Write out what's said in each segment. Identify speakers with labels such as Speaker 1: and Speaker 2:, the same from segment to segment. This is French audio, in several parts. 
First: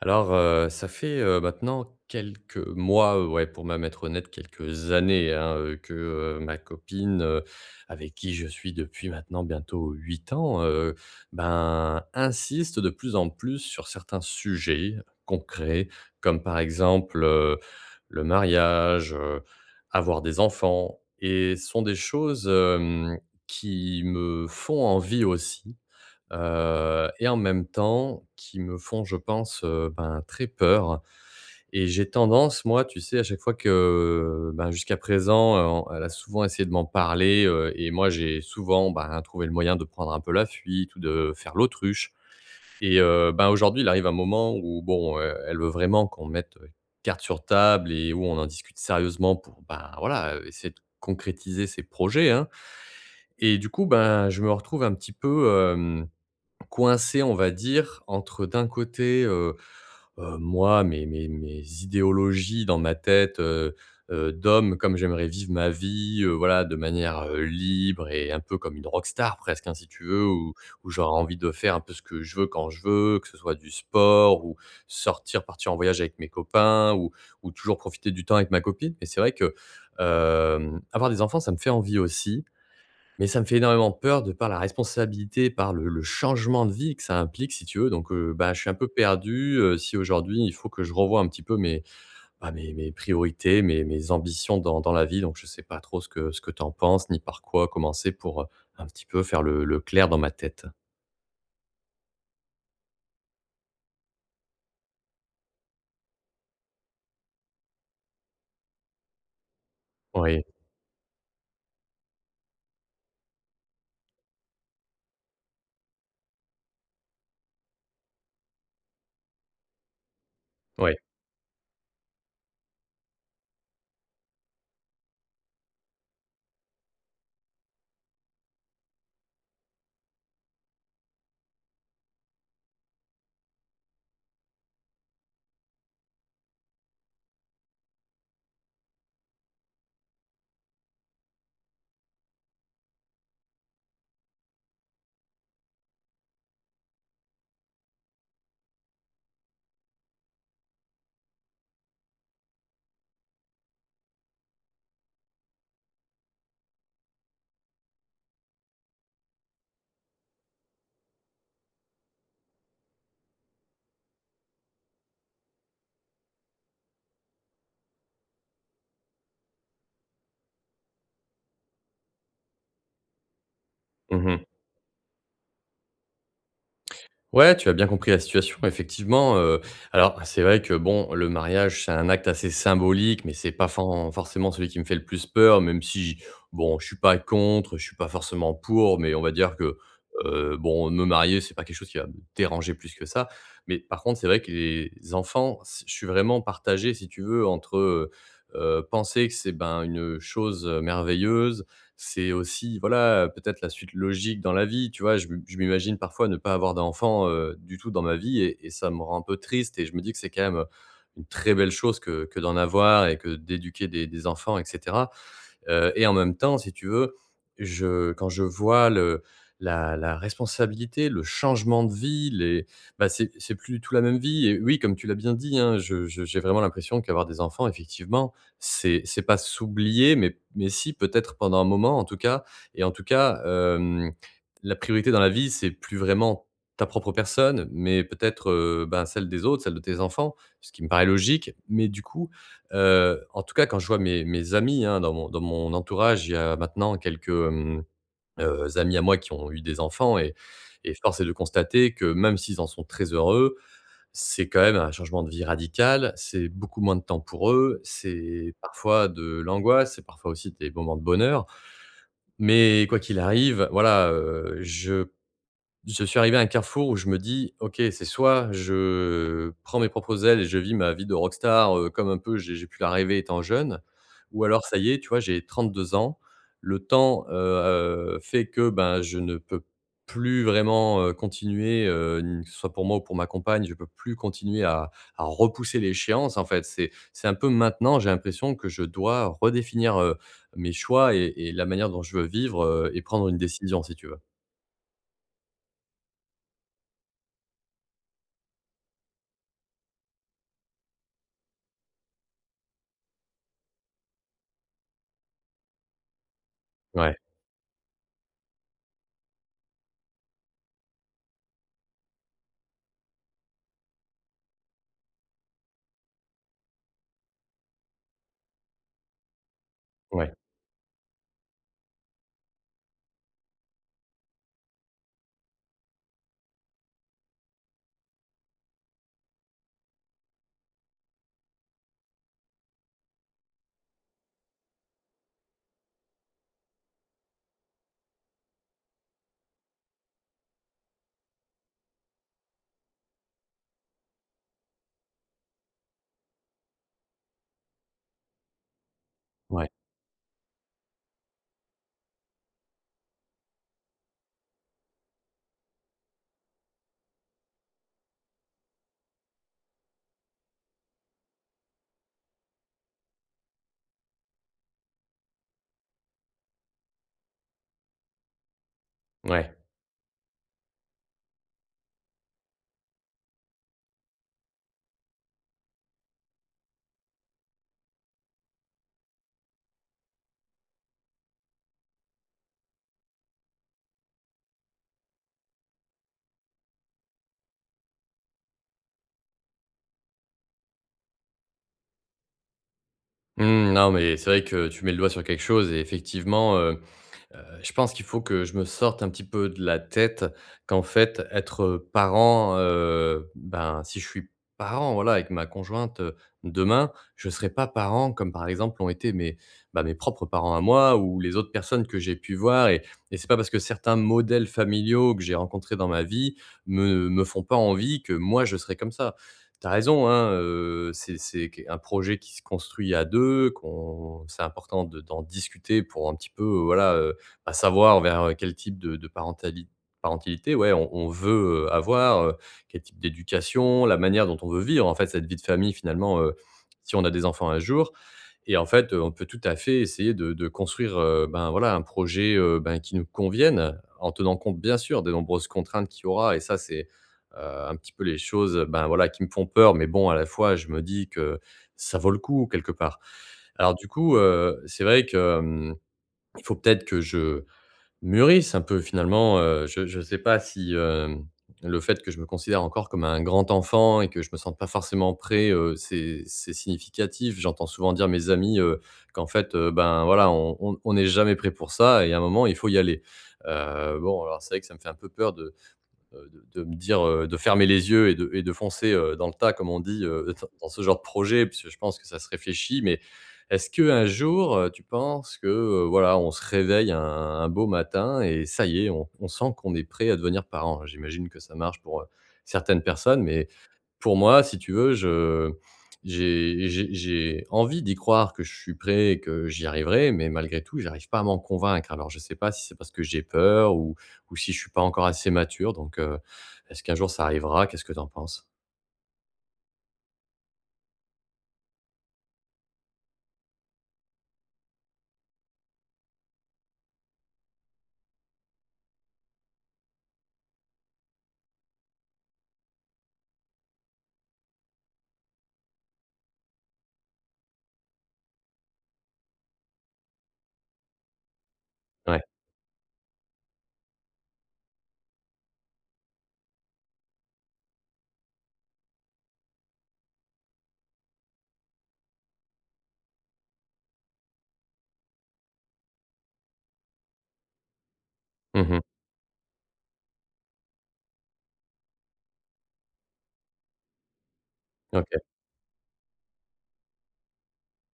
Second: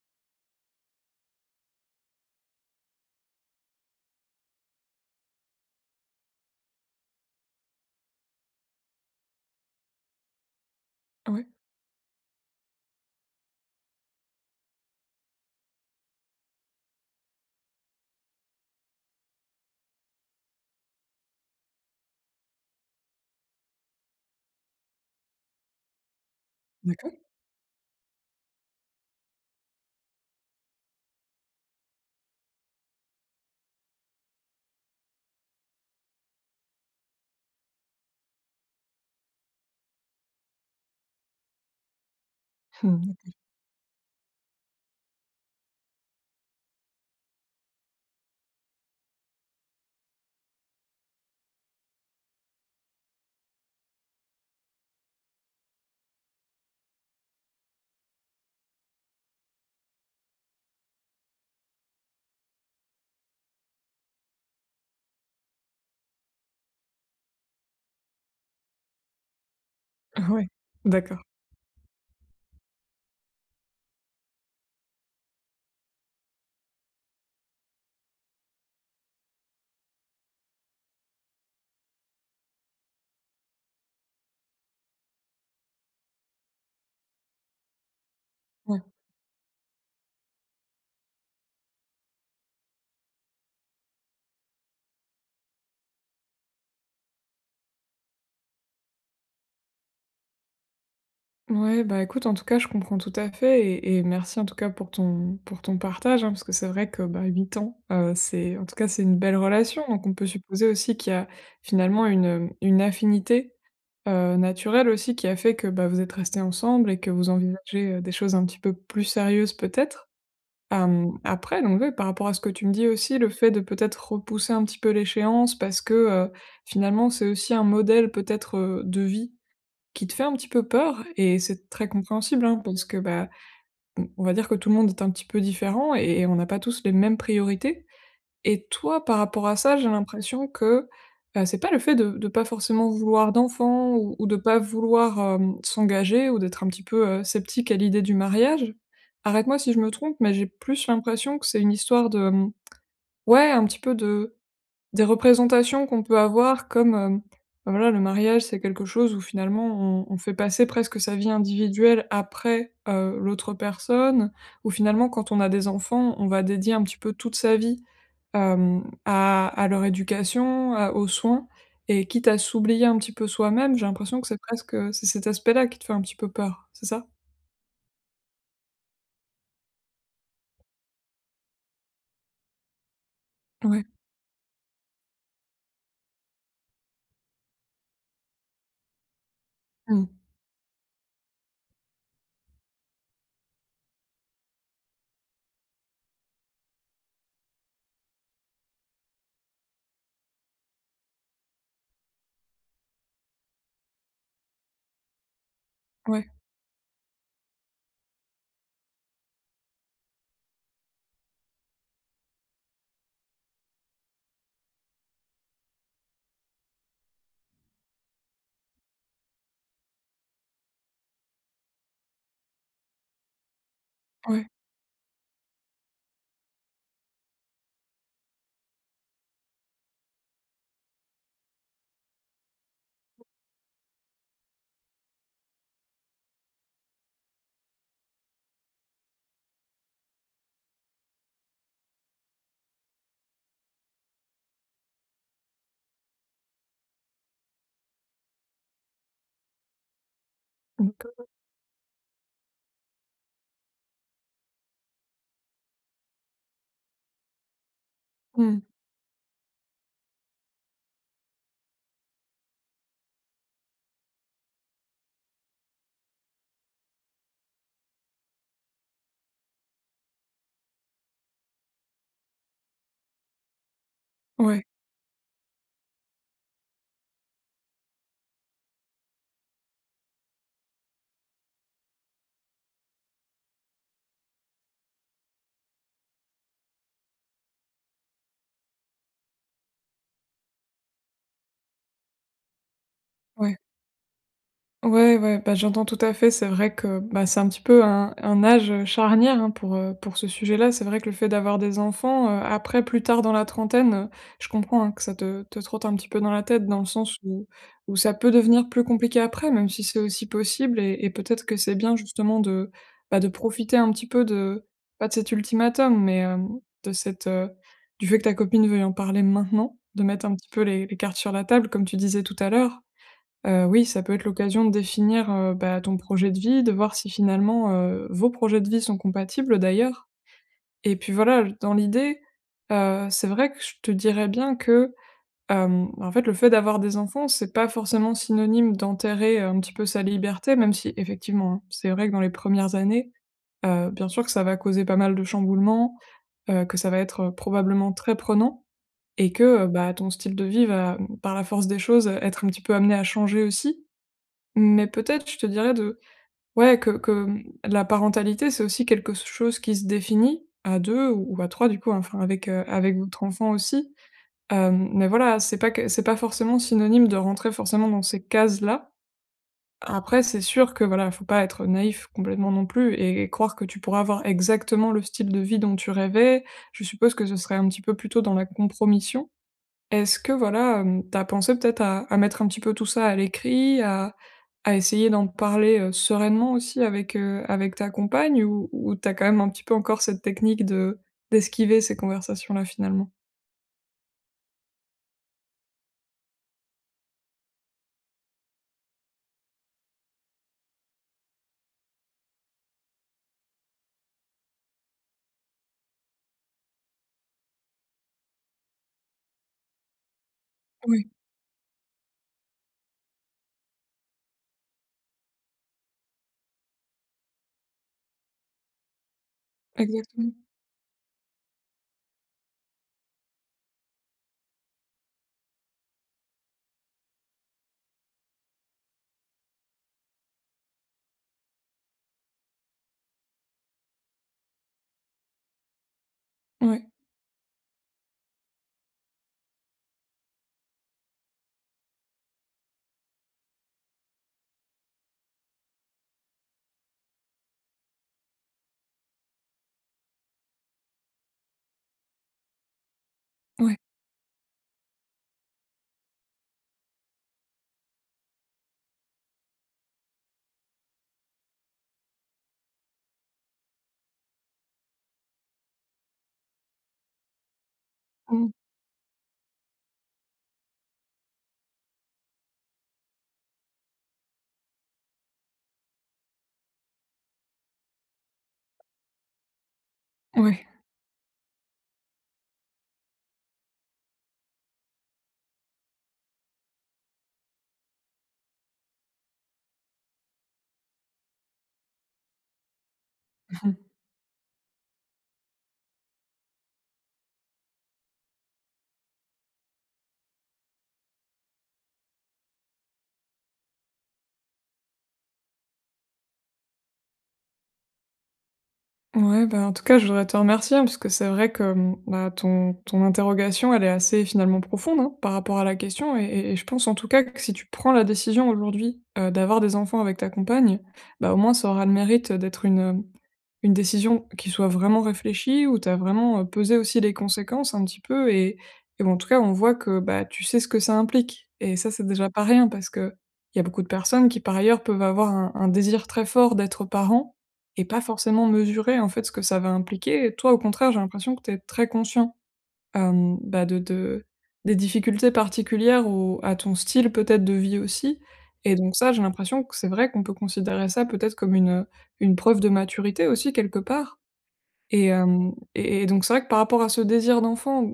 Speaker 1: Alors, ça fait, maintenant quelques mois, ouais, pour même être honnête, quelques années, hein, que, ma copine, avec qui je suis depuis maintenant bientôt 8 ans,
Speaker 2: Ouais,
Speaker 1: ben, insiste de plus en plus sur certains sujets concrets, comme par exemple, le mariage, avoir des enfants, et ce sont des choses, qui me font envie aussi,
Speaker 2: d'accord.
Speaker 1: et en même temps qui me font, je pense, ben, très peur. Et j'ai tendance, moi, tu sais, à chaque fois que, ben, jusqu'à présent, elle a souvent essayé de m'en parler, et moi, j'ai souvent, ben, trouvé le moyen de prendre un peu la fuite ou de faire l'autruche.
Speaker 2: Mmh.
Speaker 1: Et
Speaker 2: D'accord.
Speaker 1: ben, aujourd'hui, il arrive un moment où, bon, elle veut vraiment qu'on mette, cartes sur table, et où on en discute sérieusement pour, ben, voilà, essayer de concrétiser ses projets, hein. Et du coup, ben, je me retrouve un petit peu coincé, on va dire, entre, d'un côté, moi, mes idéologies dans ma tête, d'homme, comme j'aimerais vivre ma vie, voilà, de manière, libre et un peu comme une rockstar presque, hein, si tu veux,
Speaker 2: Ah ouais,
Speaker 1: où j'aurais
Speaker 2: d'accord.
Speaker 1: envie de faire un peu ce que je veux quand je veux, que ce soit du sport, ou sortir, partir en voyage avec mes copains, ou toujours profiter du temps avec ma copine. Mais c'est vrai que, avoir des enfants, ça me fait envie aussi, mais ça me fait énormément peur, de par la responsabilité, par le changement de vie que ça implique, si tu veux. Donc bah, je suis un
Speaker 2: Ouais.
Speaker 1: peu perdu, si aujourd'hui il faut que je revoie un petit peu mes, bah, mes priorités, mes ambitions dans la vie. Donc je sais pas trop ce que tu en penses, ni par quoi commencer pour, un petit peu faire le clair dans ma tête.
Speaker 2: Ouais, bah, écoute, en tout cas, je comprends tout à fait et merci, en tout cas, pour ton partage, hein, parce que c'est vrai que, bah, 8 ans, c'est en tout cas, c'est une belle relation, donc on peut
Speaker 1: Oui,
Speaker 2: supposer aussi qu'il y a finalement une affinité, naturelle aussi qui a fait que, bah, vous êtes restés ensemble et que vous envisagez, des choses un petit peu plus sérieuses peut-être?
Speaker 1: oui.
Speaker 2: Après donc oui, par rapport à ce que tu me dis aussi, le fait de peut-être repousser un petit peu l'échéance parce que, finalement, c'est aussi un modèle peut-être, de vie qui te fait un petit peu peur et c'est très compréhensible, hein, parce que, bah, on va dire que tout le monde est un petit peu différent et on n'a pas tous les mêmes priorités. Et toi, par rapport à ça, j'ai l'impression que, c'est pas le fait de pas forcément vouloir d'enfants ou de pas vouloir, s'engager ou d'être un petit peu, sceptique à l'idée du mariage. Arrête-moi si je me trompe, mais j'ai plus l'impression que c'est une histoire de, ouais, un petit peu de des représentations qu'on peut avoir comme, bah, voilà, le mariage, c'est quelque chose où finalement on fait passer presque sa vie individuelle après, l'autre personne, où finalement quand on a des enfants, on va dédier un petit peu toute sa vie, à leur éducation, à aux soins et quitte à s'oublier un petit peu soi-même, j'ai l'impression que c'est
Speaker 1: Mmh.
Speaker 2: presque, c'est cet aspect-là qui te fait un petit peu peur, c'est ça?
Speaker 1: Ouais, tu as bien compris la situation, effectivement, alors c'est vrai que, bon, le mariage, c'est un acte assez symbolique, mais c'est pas
Speaker 2: Ouais.
Speaker 1: fen forcément celui qui me fait le plus peur, même si, bon, je suis pas contre, je suis pas forcément pour, mais on va dire que,
Speaker 2: Mmh.
Speaker 1: bon, me marier, c'est pas quelque chose qui va me déranger plus que ça. Mais par contre, c'est vrai que les enfants, c je suis vraiment partagé, si tu veux, entre, penser que c'est, ben, une chose merveilleuse, c'est aussi, voilà, peut-être la suite logique dans la vie, tu vois? Je m je m'imagine parfois
Speaker 2: Ouais,
Speaker 1: ne pas avoir d'enfant, du tout dans ma vie, et ça me rend un peu triste, et je me dis que c'est quand même une très belle chose que d'en avoir, et que d'éduquer des enfants, etc. Et en même temps, si tu veux, je quand je vois le la la responsabilité, le changement de vie, les, bah, c'est plus du tout la même
Speaker 2: ouais.
Speaker 1: vie. Et oui, comme tu l'as bien dit, hein, je j'ai vraiment l'impression qu'avoir des enfants, effectivement, c'est pas s'oublier, mais si, peut-être pendant un moment, en tout cas. Et en tout cas, la priorité dans la vie, c'est plus vraiment ta propre personne, mais peut-être, ben, celle des autres, celle de tes enfants, ce qui me paraît logique. Mais du coup, en tout cas, quand je vois mes amis, hein, dans mon entourage, il y a maintenant quelques, amis à moi qui ont eu des enfants, et force
Speaker 2: Mmh.
Speaker 1: est de constater que, même s'ils en sont très heureux, c'est quand même un changement de vie radical. C'est beaucoup moins de temps pour eux. C'est
Speaker 2: Mmh.
Speaker 1: parfois de l'angoisse, c'est parfois aussi des moments de bonheur. Mais quoi qu'il arrive, voilà, je suis arrivé à un carrefour où je me dis: «OK, c'est soit je prends mes propres ailes et je vis ma vie de rockstar, comme un peu j'ai pu la rêver étant jeune, ou alors
Speaker 2: Ouais,
Speaker 1: ça y est, tu vois, j'ai 32 ans, le temps, fait que, ben, je ne peux plus vraiment, continuer, ni que ce soit pour moi ou pour ma compagne, je peux plus continuer à repousser l'échéance, en fait». C'est un peu maintenant, j'ai l'impression que je dois redéfinir, mes choix, et la manière dont je veux vivre, et prendre une
Speaker 2: ouais.
Speaker 1: décision, si tu veux.
Speaker 2: Ouais, ouais, bah, j'entends tout à fait. C'est vrai que, bah, c'est un petit peu un âge, charnière, hein, pour ce sujet-là. C'est vrai que le fait d'avoir des enfants, après, plus tard dans la trentaine, je comprends, hein, que ça te trotte un petit peu dans la tête, dans le sens
Speaker 1: Ouais,
Speaker 2: où où ça peut devenir plus compliqué après, même si c'est aussi possible et peut-être que c'est bien justement de, bah, de profiter un petit peu de pas de cet ultimatum, mais, de cette, du fait que ta copine veuille en parler maintenant, de mettre
Speaker 1: ouais,
Speaker 2: un petit peu les cartes sur la table, comme tu disais tout à l'heure. Oui, ça peut être l'occasion de définir, bah, ton projet de vie, de voir si finalement, vos projets de vie sont compatibles d'ailleurs et puis voilà, dans l'idée, c'est vrai que je te dirais bien que, en fait, le fait d'avoir des enfants, c'est pas forcément synonyme d'enterrer un petit peu sa liberté, même si effectivement, hein, c'est vrai que dans les premières années, bien sûr que ça va causer pas mal de chamboulements, que ça va être, probablement très prenant et que,
Speaker 1: ouais.
Speaker 2: bah, ton style de vie va, par la force des choses, être un petit peu amené à changer aussi. Mais peut-être, je te dirais de ouais, que la parentalité, c'est aussi quelque chose qui se définit à 2 ou à 3 du coup, hein, enfin avec, avec votre enfant aussi. Mais voilà, c'est pas que c'est pas forcément synonyme de rentrer forcément dans ces cases-là.
Speaker 1: Ouais.
Speaker 2: Après, c'est sûr que voilà, faut pas être naïf complètement non plus et croire que tu pourras avoir exactement le style de vie dont tu rêvais. Je suppose que ce serait un petit peu plutôt dans la compromission. Est-ce que voilà, tu pensé peut-être à mettre un petit peu tout ça à l'écrit, à essayer d'en parler, sereinement aussi avec, avec ta compagne ou tu quand même un petit peu encore cette technique de d'esquiver ces conversations-là finalement?
Speaker 1: Mmh, non, mais c'est vrai que tu mets le doigt sur quelque chose, et effectivement, je pense qu'il faut que je me sorte un petit peu de la tête qu'en fait, être parent, ben, si je suis parent, voilà, avec ma conjointe, demain, je ne serai pas parent comme, par exemple, l'ont été mes, bah, mes propres parents à moi,
Speaker 2: Oui,
Speaker 1: ou les autres personnes que j'ai pu voir, et c'est pas parce que certains modèles familiaux que j'ai rencontrés dans ma vie me font pas envie, que moi, je serai comme ça. T'as raison,
Speaker 2: exactement.
Speaker 1: hein, c'est qu un projet qui se construit à 2, qu'on c'est important de d'en discuter, pour un petit peu, voilà, à savoir vers quel type de parentalité, ouais, on veut, avoir, quel type d'éducation, la manière dont on veut vivre, en fait, cette vie de famille finalement,
Speaker 2: Ouais,
Speaker 1: si on a des enfants un jour, et en fait, on peut tout à fait essayer de construire, ben, voilà, un projet, ben, qui nous convienne, en tenant compte bien sûr des nombreuses contraintes qu'il y aura, et ça c'est, heu, un petit peu les choses, ben, voilà, qui me font peur, mais bon, à la fois je me dis que ça vaut le coup quelque part. Alors
Speaker 2: ouais.
Speaker 1: du coup, c'est vrai que, il faut peut-être que je mûrissent un peu finalement, je ne sais pas si, le fait que je me considère encore comme un grand enfant et que je me sente pas forcément prêt, c'est significatif. J'entends souvent dire mes
Speaker 2: Mmh,
Speaker 1: amis, qu'en fait, ben, voilà, on n'est jamais prêt pour ça, et à un moment, il faut y aller. Bon, alors c'est vrai que ça me fait un peu peur de de me dire, de fermer les yeux et de foncer, dans le tas, comme on dit,
Speaker 2: ouais.
Speaker 1: dans ce genre de projet, puisque je pense que ça se réfléchit. Mais est-ce que un jour, tu penses que, voilà, on se réveille un beau matin et ça y est, on sent qu'on est prêt à devenir parent? J'imagine que ça marche pour, certaines personnes, mais pour moi, si tu veux, je j'ai envie d'y croire que je suis prêt et que j'y arriverai, mais malgré tout, j'arrive pas à m'en convaincre. Alors je sais pas si c'est parce que j'ai peur, ou si je suis pas encore assez mature. Donc est-ce qu'un jour ça arrivera? Qu'est-ce que tu en penses?
Speaker 2: Ouais, bah, en tout cas, je voudrais te remercier, hein, parce que c'est vrai que mmh, bah, ton interrogation, elle est assez finalement profonde, hein, par rapport à la question et je pense en tout cas que si tu prends la décision aujourd'hui, d'avoir des enfants avec ta compagne, bah, au moins ça aura le mérite, d'être une décision qui soit vraiment réfléchie, où tu as vraiment, pesé aussi les conséquences un petit peu et bon, en tout cas, on voit que, bah, tu sais ce que ça implique et ça, c'est
Speaker 1: Ouais.
Speaker 2: déjà pas rien parce que il y a beaucoup de personnes qui, par ailleurs, peuvent avoir un désir très fort d'être parents et pas forcément mesurer, en fait, ce que ça va impliquer et toi, au contraire, j'ai l'impression que tu es très conscient. Bah, de des difficultés particulières au à ton style peut-être de vie aussi et
Speaker 1: Mmh.
Speaker 2: donc ça, j'ai l'impression que c'est vrai qu'on peut considérer ça peut-être comme une preuve de maturité aussi quelque part. Et
Speaker 1: OK.
Speaker 2: hem et donc c'est vrai que par rapport à ce désir d'enfant,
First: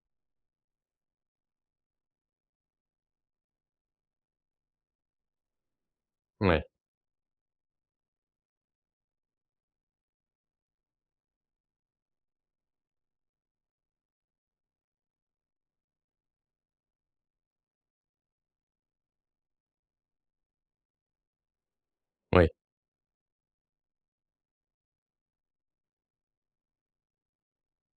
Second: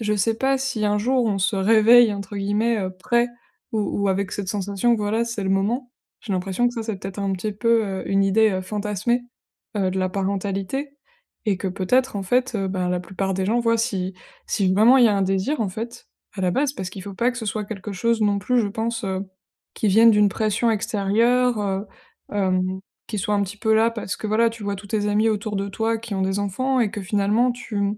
Speaker 2: je sais pas si un jour on se «réveille» entre guillemets, prêt ou avec cette sensation que voilà, c'est le moment. J'ai
Speaker 1: Ouais.
Speaker 2: l'impression que ça, c'est peut-être un petit peu, une idée, fantasmée, de la parentalité et que peut-être en fait, ben, la plupart des gens voient si si vraiment il y a un désir en fait, à la base. Parce qu'il faut pas que ce soit quelque chose non plus, je pense, qui vienne d'une pression extérieure,
Speaker 1: Oui.
Speaker 2: hem qui soit un petit peu là parce que voilà, tu vois tous tes amis autour de toi qui ont des enfants et que finalement tu,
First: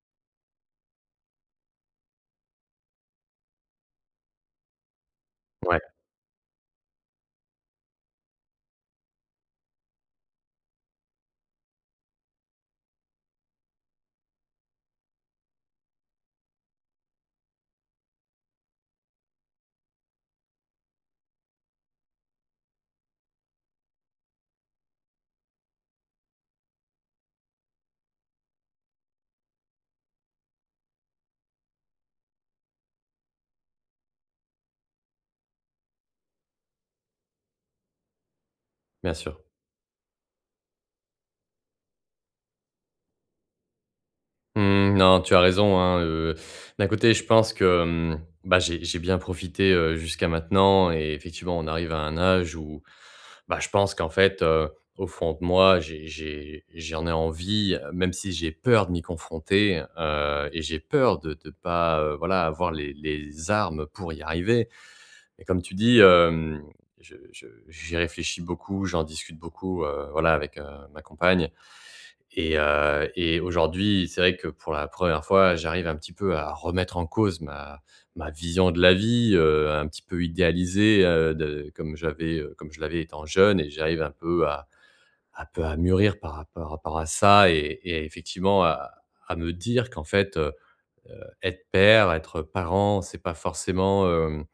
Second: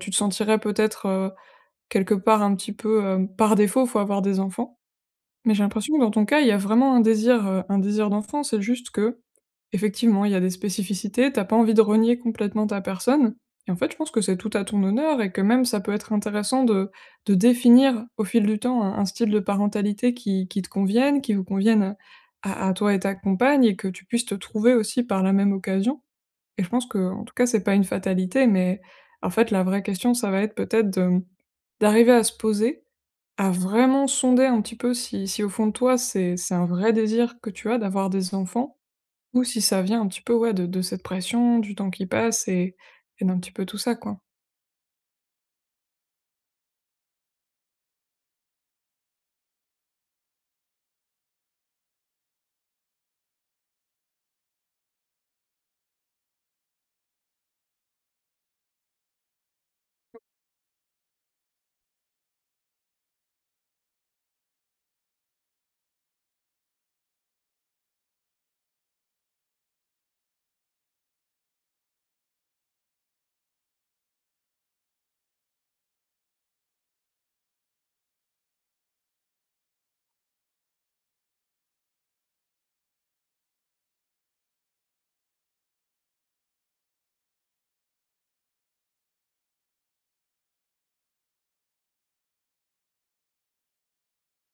Speaker 2: tu te sentirais peut-être, quelque part un petit peu, par défaut, faut avoir des enfants. Mais j'ai
Speaker 1: Ouais.
Speaker 2: l'impression que dans ton cas, il y a vraiment un désir d'enfant. C'est juste que, effectivement, il y a des spécificités, T'as pas envie de renier complètement ta personne et en fait, je pense que c'est tout à ton honneur et que même ça peut être intéressant de définir au fil du temps un style de parentalité qui te convienne, qui vous convienne, à toi et ta compagne et que tu puisses te trouver aussi par la même occasion et je pense que, en tout cas, c'est pas une fatalité mais en fait, la vraie question, ça va être peut-être de, d'arriver à se poser à vraiment sonder un petit peu si si au fond de toi, c'est un vrai désir que tu as d'avoir des enfants
Speaker 1: Bien sûr.
Speaker 2: ou si ça vient un petit peu, ouais, de cette pression, du temps qui passe et d'un petit peu tout ça, quoi.
Speaker 1: Mmh, non, tu as raison, hein, d'un côté, je pense que, mmh, bah, j'ai bien profité, jusqu'à maintenant, et effectivement, on arrive à un âge où, bah, je pense qu'en fait, au fond de moi, j'en ai envie, même si j'ai peur de m'y confronter, et j'ai peur de pas, voilà, avoir les armes pour y arriver. Mais comme tu dis, je j'y réfléchis beaucoup, j'en discute beaucoup, voilà, avec, ma compagne. Et aujourd'hui, c'est vrai que pour la première fois, j'arrive un petit peu à remettre en cause ma vision de la vie, un petit peu idéalisée, de comme j'avais, comme je l'avais étant jeune, et j'arrive un peu à mûrir par rapport à ça, et effectivement à me dire qu'en fait, être père, être parent, c'est pas forcément,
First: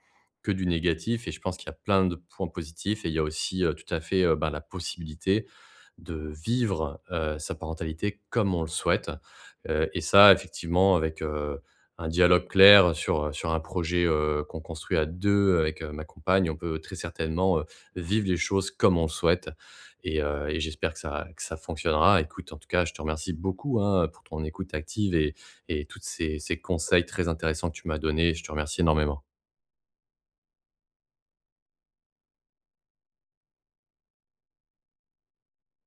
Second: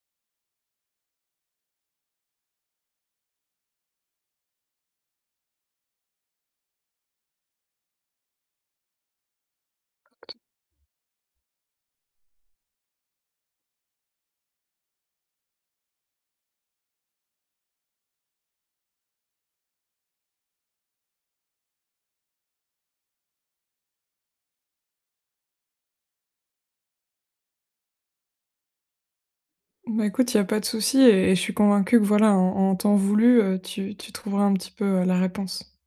Speaker 1: que du négatif, et je pense qu'il y a plein de points positifs, et il y a aussi, tout à fait, ben, la possibilité de vivre, sa parentalité comme on le souhaite, et ça effectivement avec, un dialogue clair sur, sur un projet, qu'on construit à 2 avec, ma compagne, on peut très certainement, vivre les choses comme on le souhaite. Et j'espère que ça fonctionnera. Écoute, en tout cas, je te remercie beaucoup, hein, pour ton écoute active, et toutes ces conseils très intéressants que tu m'as donnés. Je te remercie énormément.
Speaker 2: Bah, écoute, il y a pas de souci et je suis convaincue que voilà, en en temps voulu, tu tu trouveras un petit peu, la réponse.